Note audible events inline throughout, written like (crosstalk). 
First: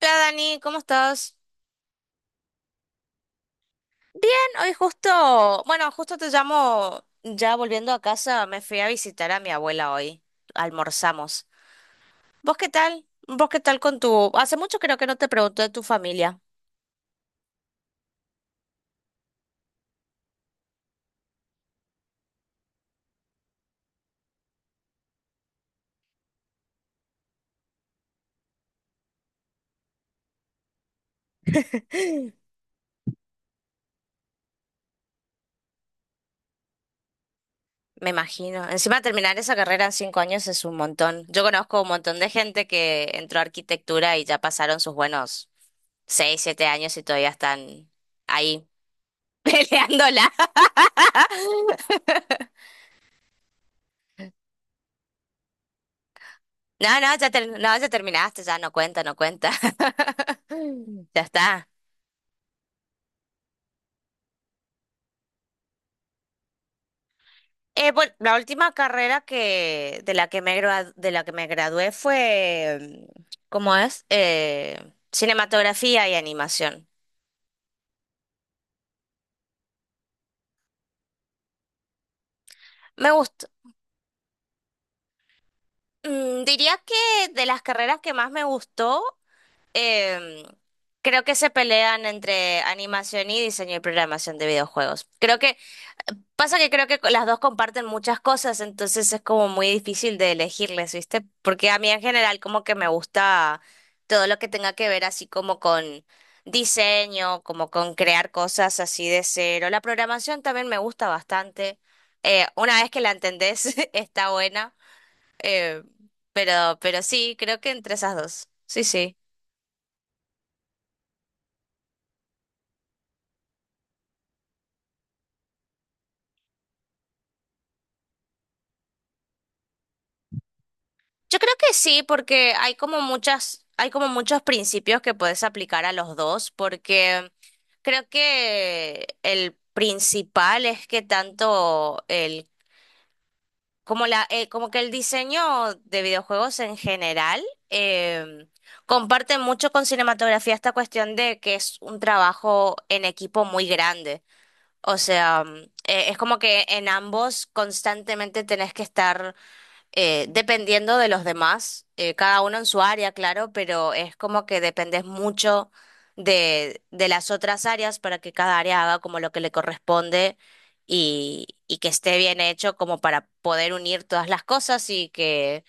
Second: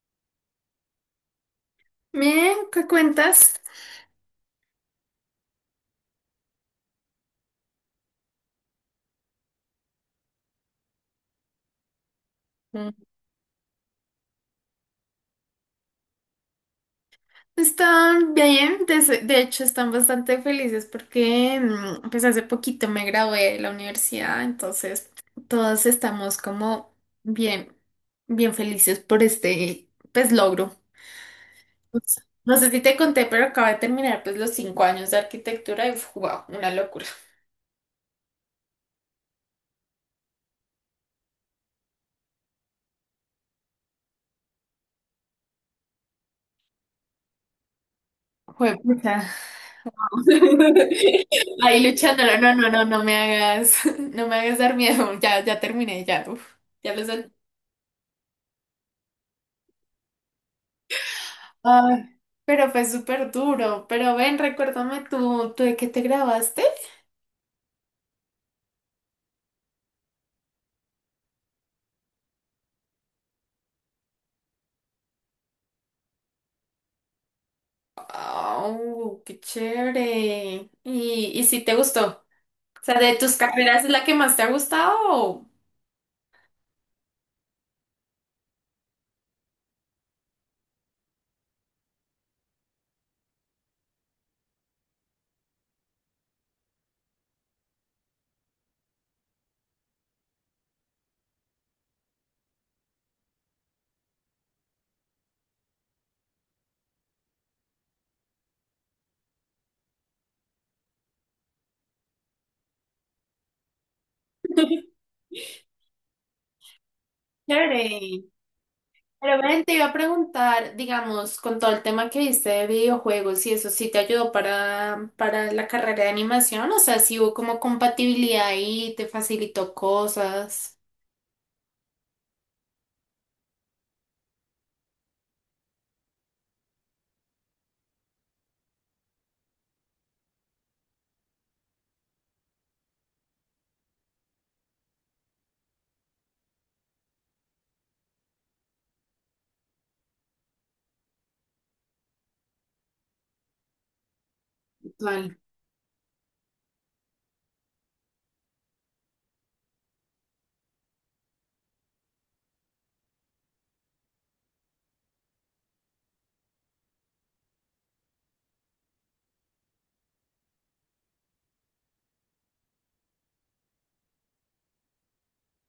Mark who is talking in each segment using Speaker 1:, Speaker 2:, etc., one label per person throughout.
Speaker 1: Hola Dani, ¿cómo estás?
Speaker 2: Bien, ¿qué cuentas?
Speaker 1: Bien, hoy justo, bueno, justo te llamo, ya volviendo a casa, me fui a visitar a mi abuela hoy, almorzamos. ¿Vos qué
Speaker 2: Mm.
Speaker 1: tal? Hace mucho creo que no te pregunto de tu familia,
Speaker 2: Están bien, de hecho están bastante felices porque pues hace poquito me gradué de la universidad, entonces todos estamos como bien, bien felices por este pues logro. Pues, no sé si te conté, pero acabo de terminar pues los 5 años de arquitectura y wow, una locura.
Speaker 1: me imagino. Encima terminar esa carrera en 5 años es un montón. Yo conozco un montón de gente que entró a arquitectura y ya pasaron sus buenos 6, 7 años y todavía están ahí
Speaker 2: Juepucha.
Speaker 1: (laughs) peleándola.
Speaker 2: (laughs) Ahí luchando, no, no, no, no no me hagas, (laughs) no me hagas dar miedo, ya, ya terminé, ya, uf, ya
Speaker 1: No,
Speaker 2: los
Speaker 1: no, ya, no, ya terminaste, ya no cuenta, no cuenta. (laughs) Ya está.
Speaker 2: ay, pero fue súper duro. Pero ven, recuérdame tú, ¿tú de qué te grabaste?
Speaker 1: Bueno, la última carrera que de la que me gradua- de la que me gradué fue, ¿cómo es? Cinematografía y animación.
Speaker 2: Oh, qué chévere. ¿Y si te gustó? O sea,
Speaker 1: Me
Speaker 2: ¿de tus
Speaker 1: gustó.
Speaker 2: carreras es la que más te ha gustado?
Speaker 1: Diría que de las carreras que más me gustó, em, creo que se pelean entre animación y diseño y programación de videojuegos. Creo que Pasa que creo que las dos comparten muchas cosas, entonces es como muy difícil de elegirles, ¿viste? Porque a mí en general como que me gusta todo lo que tenga que ver así como con diseño, como con crear cosas así de cero. La programación también me gusta bastante. Una vez que la entendés, (laughs) está buena.
Speaker 2: (laughs)
Speaker 1: Eh, pero sí, creo que entre esas
Speaker 2: Chévere.
Speaker 1: dos. Sí, sí.
Speaker 2: Pero ven, te iba a preguntar, digamos, con todo el tema que viste de videojuegos y eso, ¿sí te ayudó para la carrera de animación? O sea, si hubo como compatibilidad y te facilitó cosas.
Speaker 1: Yo creo que sí, porque hay como muchos principios que puedes aplicar a los dos, porque creo que el principal es que tanto el, como la, como que el diseño de videojuegos en general em, comparte mucho con cinematografía esta cuestión de que es un trabajo en equipo muy grande. O sea, es como que en ambos constantemente tenés que estar dependiendo de los demás, cada uno en su área, claro, pero es como que dependes mucho de las otras áreas para que cada área haga como lo que le corresponde y que esté bien hecho como para poder unir todas las cosas y que,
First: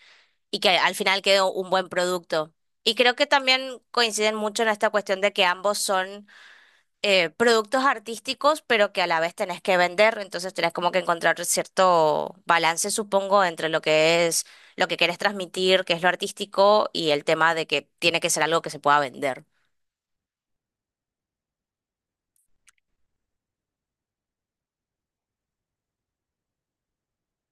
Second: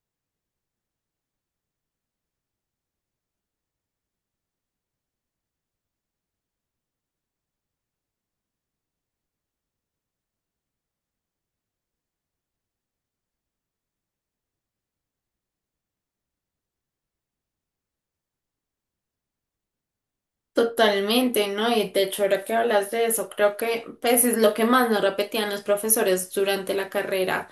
Speaker 1: y que al final quede un buen producto. Y creo que también coinciden mucho en esta cuestión de que ambos son productos artísticos, pero que a la vez tenés que vender, entonces tenés como que encontrar cierto balance, supongo, entre lo que es lo que querés transmitir, que es lo artístico, y el tema de que tiene que ser algo que se pueda vender.
Speaker 2: Totalmente, ¿no? Y de hecho, ahora que hablas de eso, creo que pues es lo que más nos repetían los profesores durante la carrera,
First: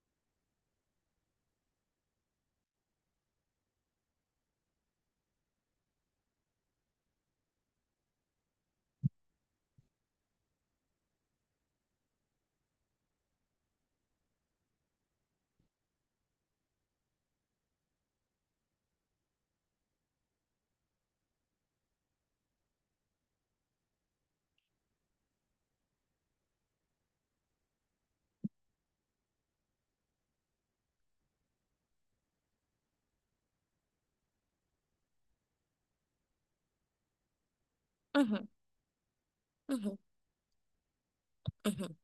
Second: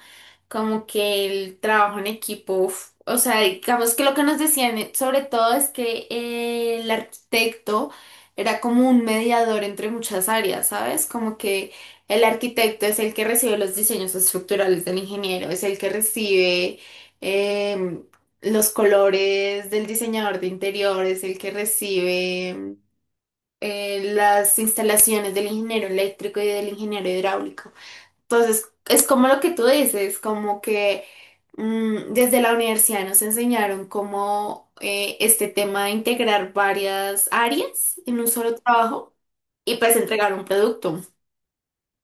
Speaker 2: como que el trabajo en equipo, uf, o sea, digamos que lo que nos decían sobre todo es que el arquitecto era como un mediador entre muchas áreas, ¿sabes? Como que el arquitecto es el que recibe los diseños estructurales del ingeniero, es el que recibe em, los colores del diseñador de interiores, el que recibe las instalaciones del ingeniero eléctrico y del ingeniero hidráulico. Entonces, es como lo que tú dices, como que desde la universidad nos enseñaron cómo este tema de integrar varias áreas en un
Speaker 1: Ujú,
Speaker 2: solo trabajo y pues
Speaker 1: ujú,
Speaker 2: entregar un producto.
Speaker 1: ujú.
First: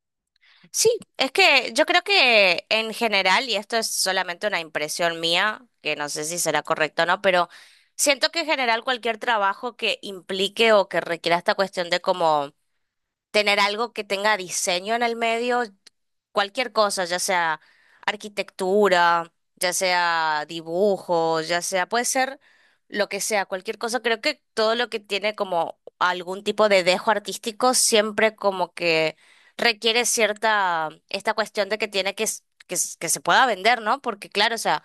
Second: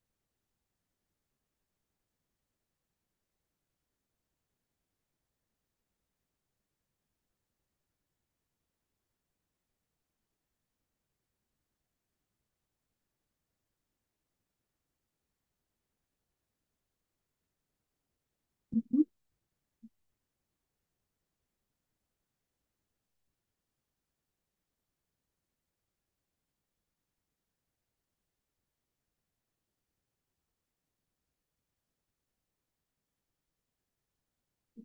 Speaker 1: Sí, es que yo creo que en general, y esto es solamente una impresión mía, que no sé si será correcto o no, pero siento que en general cualquier trabajo que implique o que requiera esta cuestión de como tener algo que tenga diseño en el medio, cualquier cosa, ya sea arquitectura, ya sea dibujo, puede ser lo que sea, cualquier cosa. Creo que todo lo que tiene como algún tipo de dejo artístico siempre como que requiere esta cuestión de que tiene que se pueda vender, ¿no? Porque claro, o sea,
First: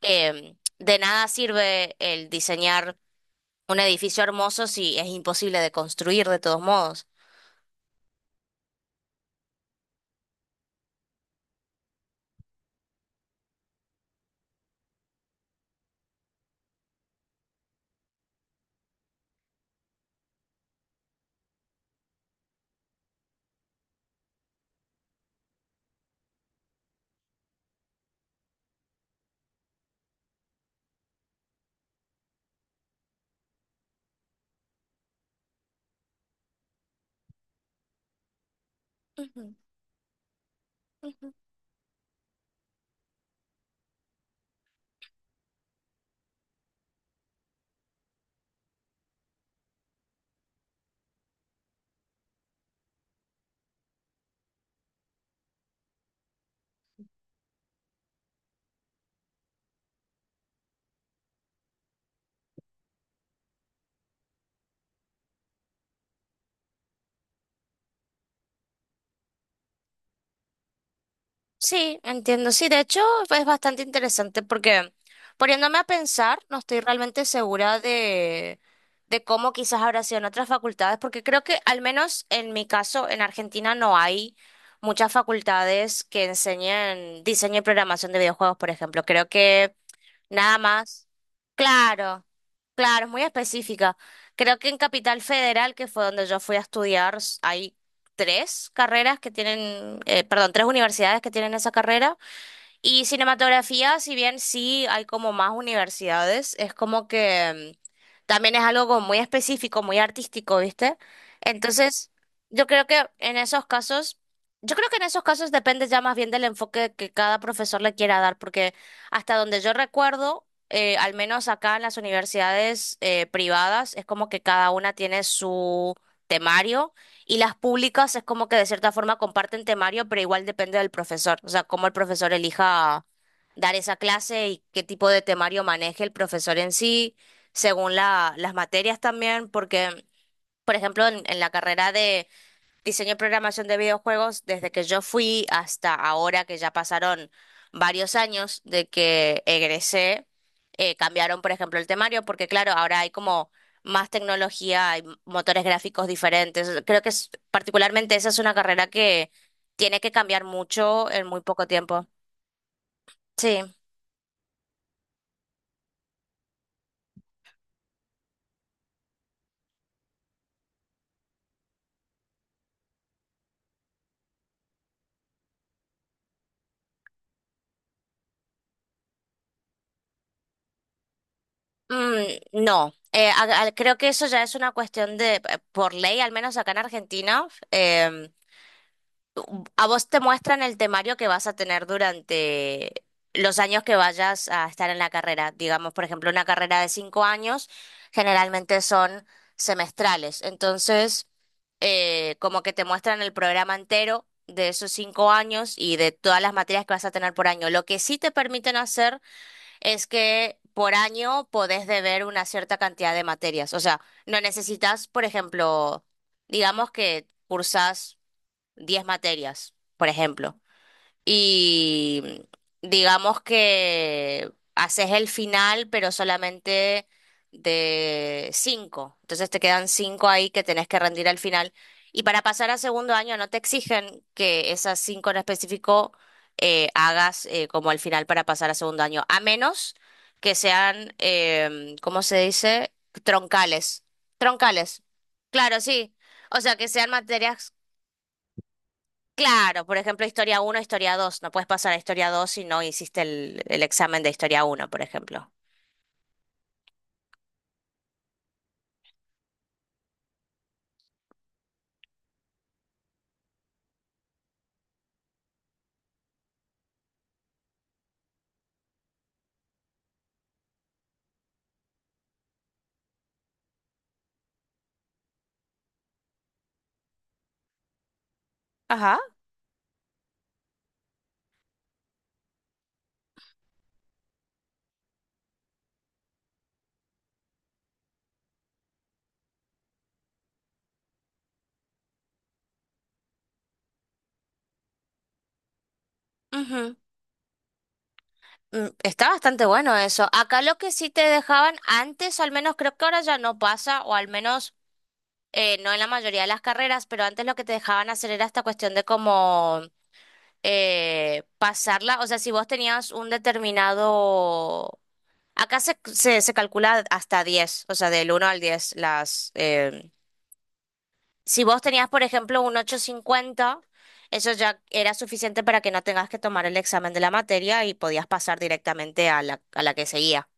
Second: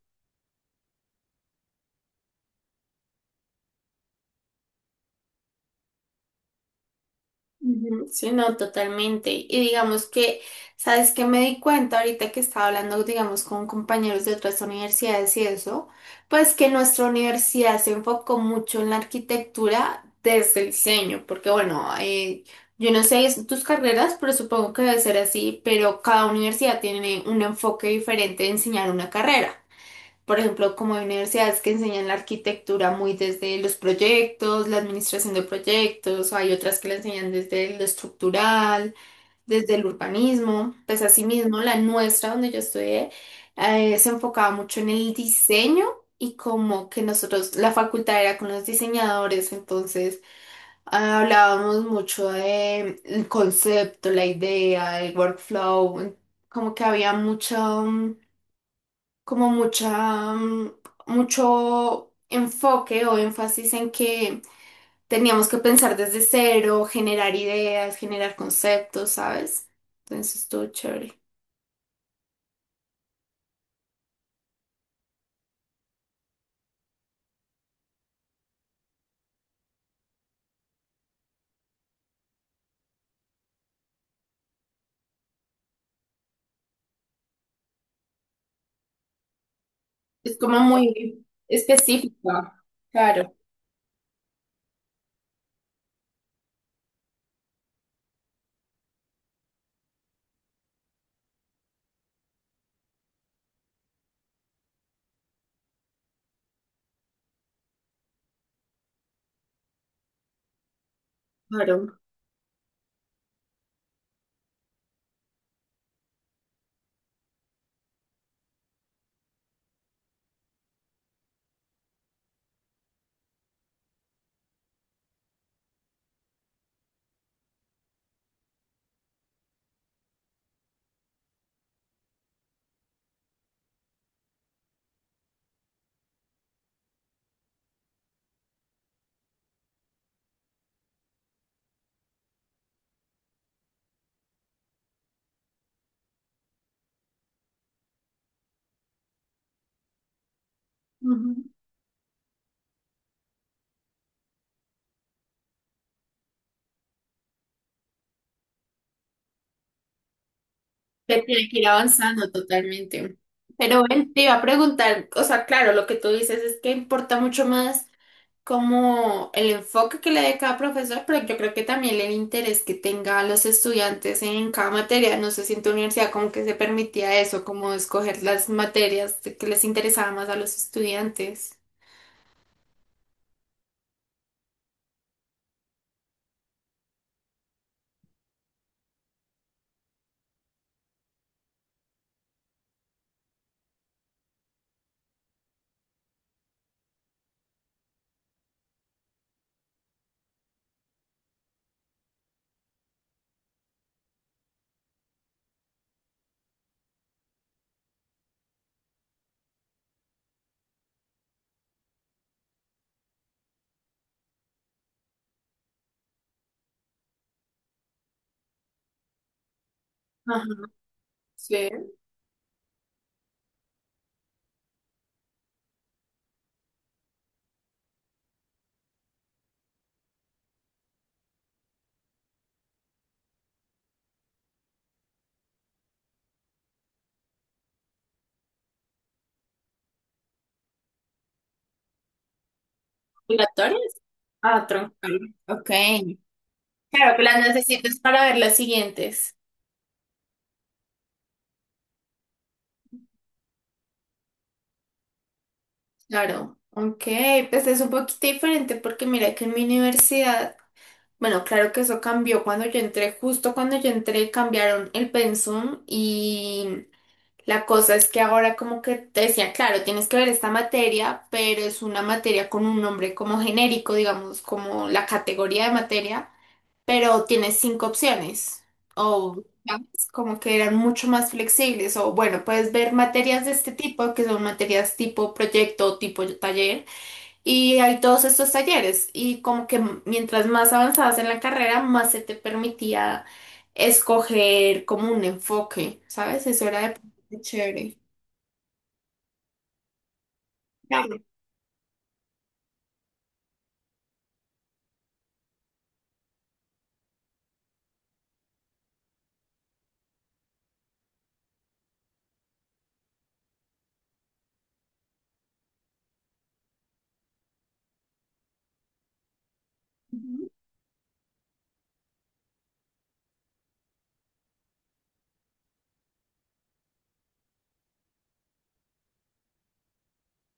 Speaker 1: de nada sirve el diseñar un edificio hermoso si es imposible de construir de todos modos.
Speaker 2: Ujú, sí, no, totalmente. Y digamos que, ¿sabes qué me di cuenta ahorita que estaba hablando, digamos, con compañeros de otras universidades y eso? Pues que nuestra universidad se enfocó mucho en la arquitectura desde el diseño, porque bueno, yo no sé tus carreras, pero supongo que debe ser así, pero cada universidad tiene un enfoque diferente de enseñar una carrera. Por ejemplo, como hay universidades que enseñan la arquitectura muy desde los proyectos, la administración de proyectos, o hay otras que la enseñan desde lo estructural,
Speaker 1: Ujú,
Speaker 2: desde el urbanismo. Pues
Speaker 1: ujú.
Speaker 2: asimismo, la nuestra, donde yo estudié, se enfocaba mucho en el diseño y como que nosotros, la facultad era con los diseñadores, entonces hablábamos mucho de el concepto, la idea, el workflow, como que había mucho... mm, como mucha, mm, mucho enfoque o énfasis en que teníamos que pensar desde cero, generar ideas, generar conceptos, ¿sabes? Entonces estuvo chévere.
Speaker 1: Sí, entiendo. Sí, de hecho es bastante interesante porque poniéndome a pensar, no estoy realmente segura de cómo quizás habrá sido en otras facultades, porque creo que al menos en mi caso, en Argentina no hay muchas facultades que enseñen diseño y programación de videojuegos, por ejemplo. Creo que
Speaker 2: Es
Speaker 1: Nada
Speaker 2: como
Speaker 1: más.
Speaker 2: muy
Speaker 1: Claro,
Speaker 2: específica.
Speaker 1: claro, es muy
Speaker 2: Claro,
Speaker 1: específica. Creo que en Capital Federal, que fue donde yo fui a estudiar, hay tres carreras que tienen, perdón, tres universidades que tienen esa carrera. Y cinematografía, si bien sí hay como más universidades, es como que también es algo como muy específico, muy artístico, ¿viste?
Speaker 2: claro.
Speaker 1: Entonces, yo creo que en esos casos, yo creo que en esos casos depende ya más bien del enfoque que cada profesor le quiera dar, porque hasta donde yo recuerdo, al menos acá en las universidades privadas, es como que cada una tiene su temario y las públicas es como que de cierta forma comparten temario, pero igual depende del profesor. O sea, cómo el profesor elija dar esa clase y qué tipo de temario maneje el profesor en sí, según las materias también, porque, por ejemplo, en la carrera diseño y programación de videojuegos desde que yo fui hasta ahora que ya pasaron varios años de que egresé, cambiaron,
Speaker 2: Ujú.
Speaker 1: por ejemplo, el temario, porque claro, ahora hay como más tecnología, hay motores gráficos diferentes. Particularmente esa es una carrera que tiene que cambiar mucho
Speaker 2: Que
Speaker 1: en muy
Speaker 2: tiene que
Speaker 1: poco
Speaker 2: ir
Speaker 1: tiempo.
Speaker 2: avanzando totalmente.
Speaker 1: Sí.
Speaker 2: Pero bueno, te iba a preguntar, o sea, claro, lo que tú dices es que importa mucho más, como el enfoque que le dé cada profesor, pero yo creo que también el interés que tenga los estudiantes en cada materia. No sé si en tu universidad como que se permitía eso, como escoger las materias que les interesaba más a los estudiantes.
Speaker 1: Mm, no, creo que eso ya es una cuestión de, por ley, al menos acá en Argentina, a vos te muestran el temario que vas a tener durante los años que vayas a estar en la carrera. Digamos, por ejemplo, una carrera de 5 años generalmente son semestrales. Entonces, como que te muestran el programa entero de esos 5 años y de todas las materias que vas a tener por año. Lo que sí te permiten hacer es que por año podés deber una cierta cantidad de materias. O sea, no necesitas, por ejemplo, digamos que cursas 10 materias, por
Speaker 2: Ajá,
Speaker 1: ejemplo,
Speaker 2: sí.
Speaker 1: y digamos que haces el final, pero solamente de 5. Entonces te quedan cinco ahí que tenés que rendir al final. Y para pasar a segundo año no te exigen que esas 5 en específico hagas como el final para pasar a segundo año, a menos que sean, ¿cómo se dice?
Speaker 2: ¿Obligatorias?
Speaker 1: Troncales.
Speaker 2: Ah,
Speaker 1: Troncales.
Speaker 2: troncal. Ok.
Speaker 1: Claro, sí. O sea, que sean
Speaker 2: Claro, que las
Speaker 1: materias
Speaker 2: necesitas para ver las siguientes.
Speaker 1: Claro, por ejemplo, historia uno, historia dos. No puedes pasar a historia 2 si no hiciste el examen de historia uno, por ejemplo.
Speaker 2: Claro. Ok, pues es un poquito diferente porque mira que en mi universidad. Bueno, claro que eso cambió cuando yo entré, justo cuando yo entré cambiaron el pensum y la cosa es que ahora como que te decía, claro, tienes que ver esta materia, pero es una materia con un nombre como genérico, digamos, como la categoría de materia, pero tienes cinco opciones
Speaker 1: Ajá.
Speaker 2: o ¿sabes? Como que eran mucho más flexibles o bueno, puedes ver materias de este tipo que son materias tipo proyecto, tipo taller y hay todos estos talleres y como que mientras más avanzabas en la carrera, más se te permitía escoger como un enfoque, ¿sabes? Eso era
Speaker 1: Ujú.
Speaker 2: de chévere.
Speaker 1: Está bastante bueno eso. Acá lo que sí
Speaker 2: Claro.
Speaker 1: te dejaban antes, o al menos creo que ahora ya no pasa, o al menos no en la mayoría de las carreras, pero antes lo que te dejaban hacer era esta cuestión de cómo pasarla. O sea, si vos tenías un determinado. Acá se calcula hasta 10, o sea, del uno al diez. Si vos tenías, por ejemplo, un 8,50, eso ya era suficiente para que no tengas que tomar el examen de la materia y podías pasar directamente a la que seguía.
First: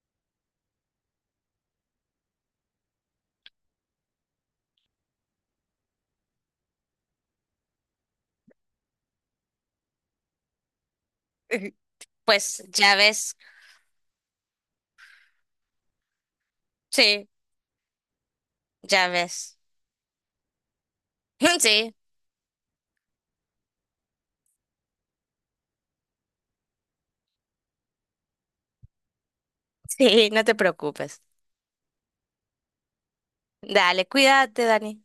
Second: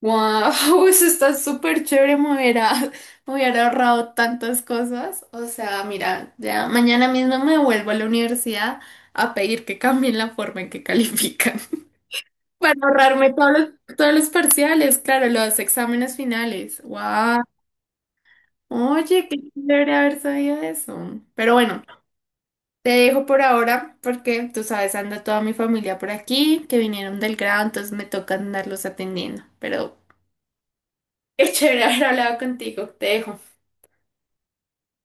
Speaker 2: Wow, (laughs) eso está súper chévere, me hubiera ahorrado tantas cosas. O sea, mira, ya mañana mismo me vuelvo a la universidad a pedir que cambien la forma en que califican.
Speaker 1: (laughs)
Speaker 2: (laughs)
Speaker 1: Pues
Speaker 2: Para
Speaker 1: ya
Speaker 2: ahorrarme
Speaker 1: ves,
Speaker 2: todos los parciales, claro, los exámenes finales.
Speaker 1: sí,
Speaker 2: Wow.
Speaker 1: ya
Speaker 2: Oye, qué
Speaker 1: ves.
Speaker 2: chévere haber sabido eso. Pero
Speaker 1: (laughs)
Speaker 2: bueno,
Speaker 1: Sí,
Speaker 2: te dejo por ahora porque tú sabes, anda toda mi familia por aquí, que vinieron del grado, entonces me toca andarlos atendiendo. Pero
Speaker 1: sí, no te preocupes.
Speaker 2: (laughs) qué chévere haber hablado contigo. Te dejo.
Speaker 1: Dale, cuídate, Dani.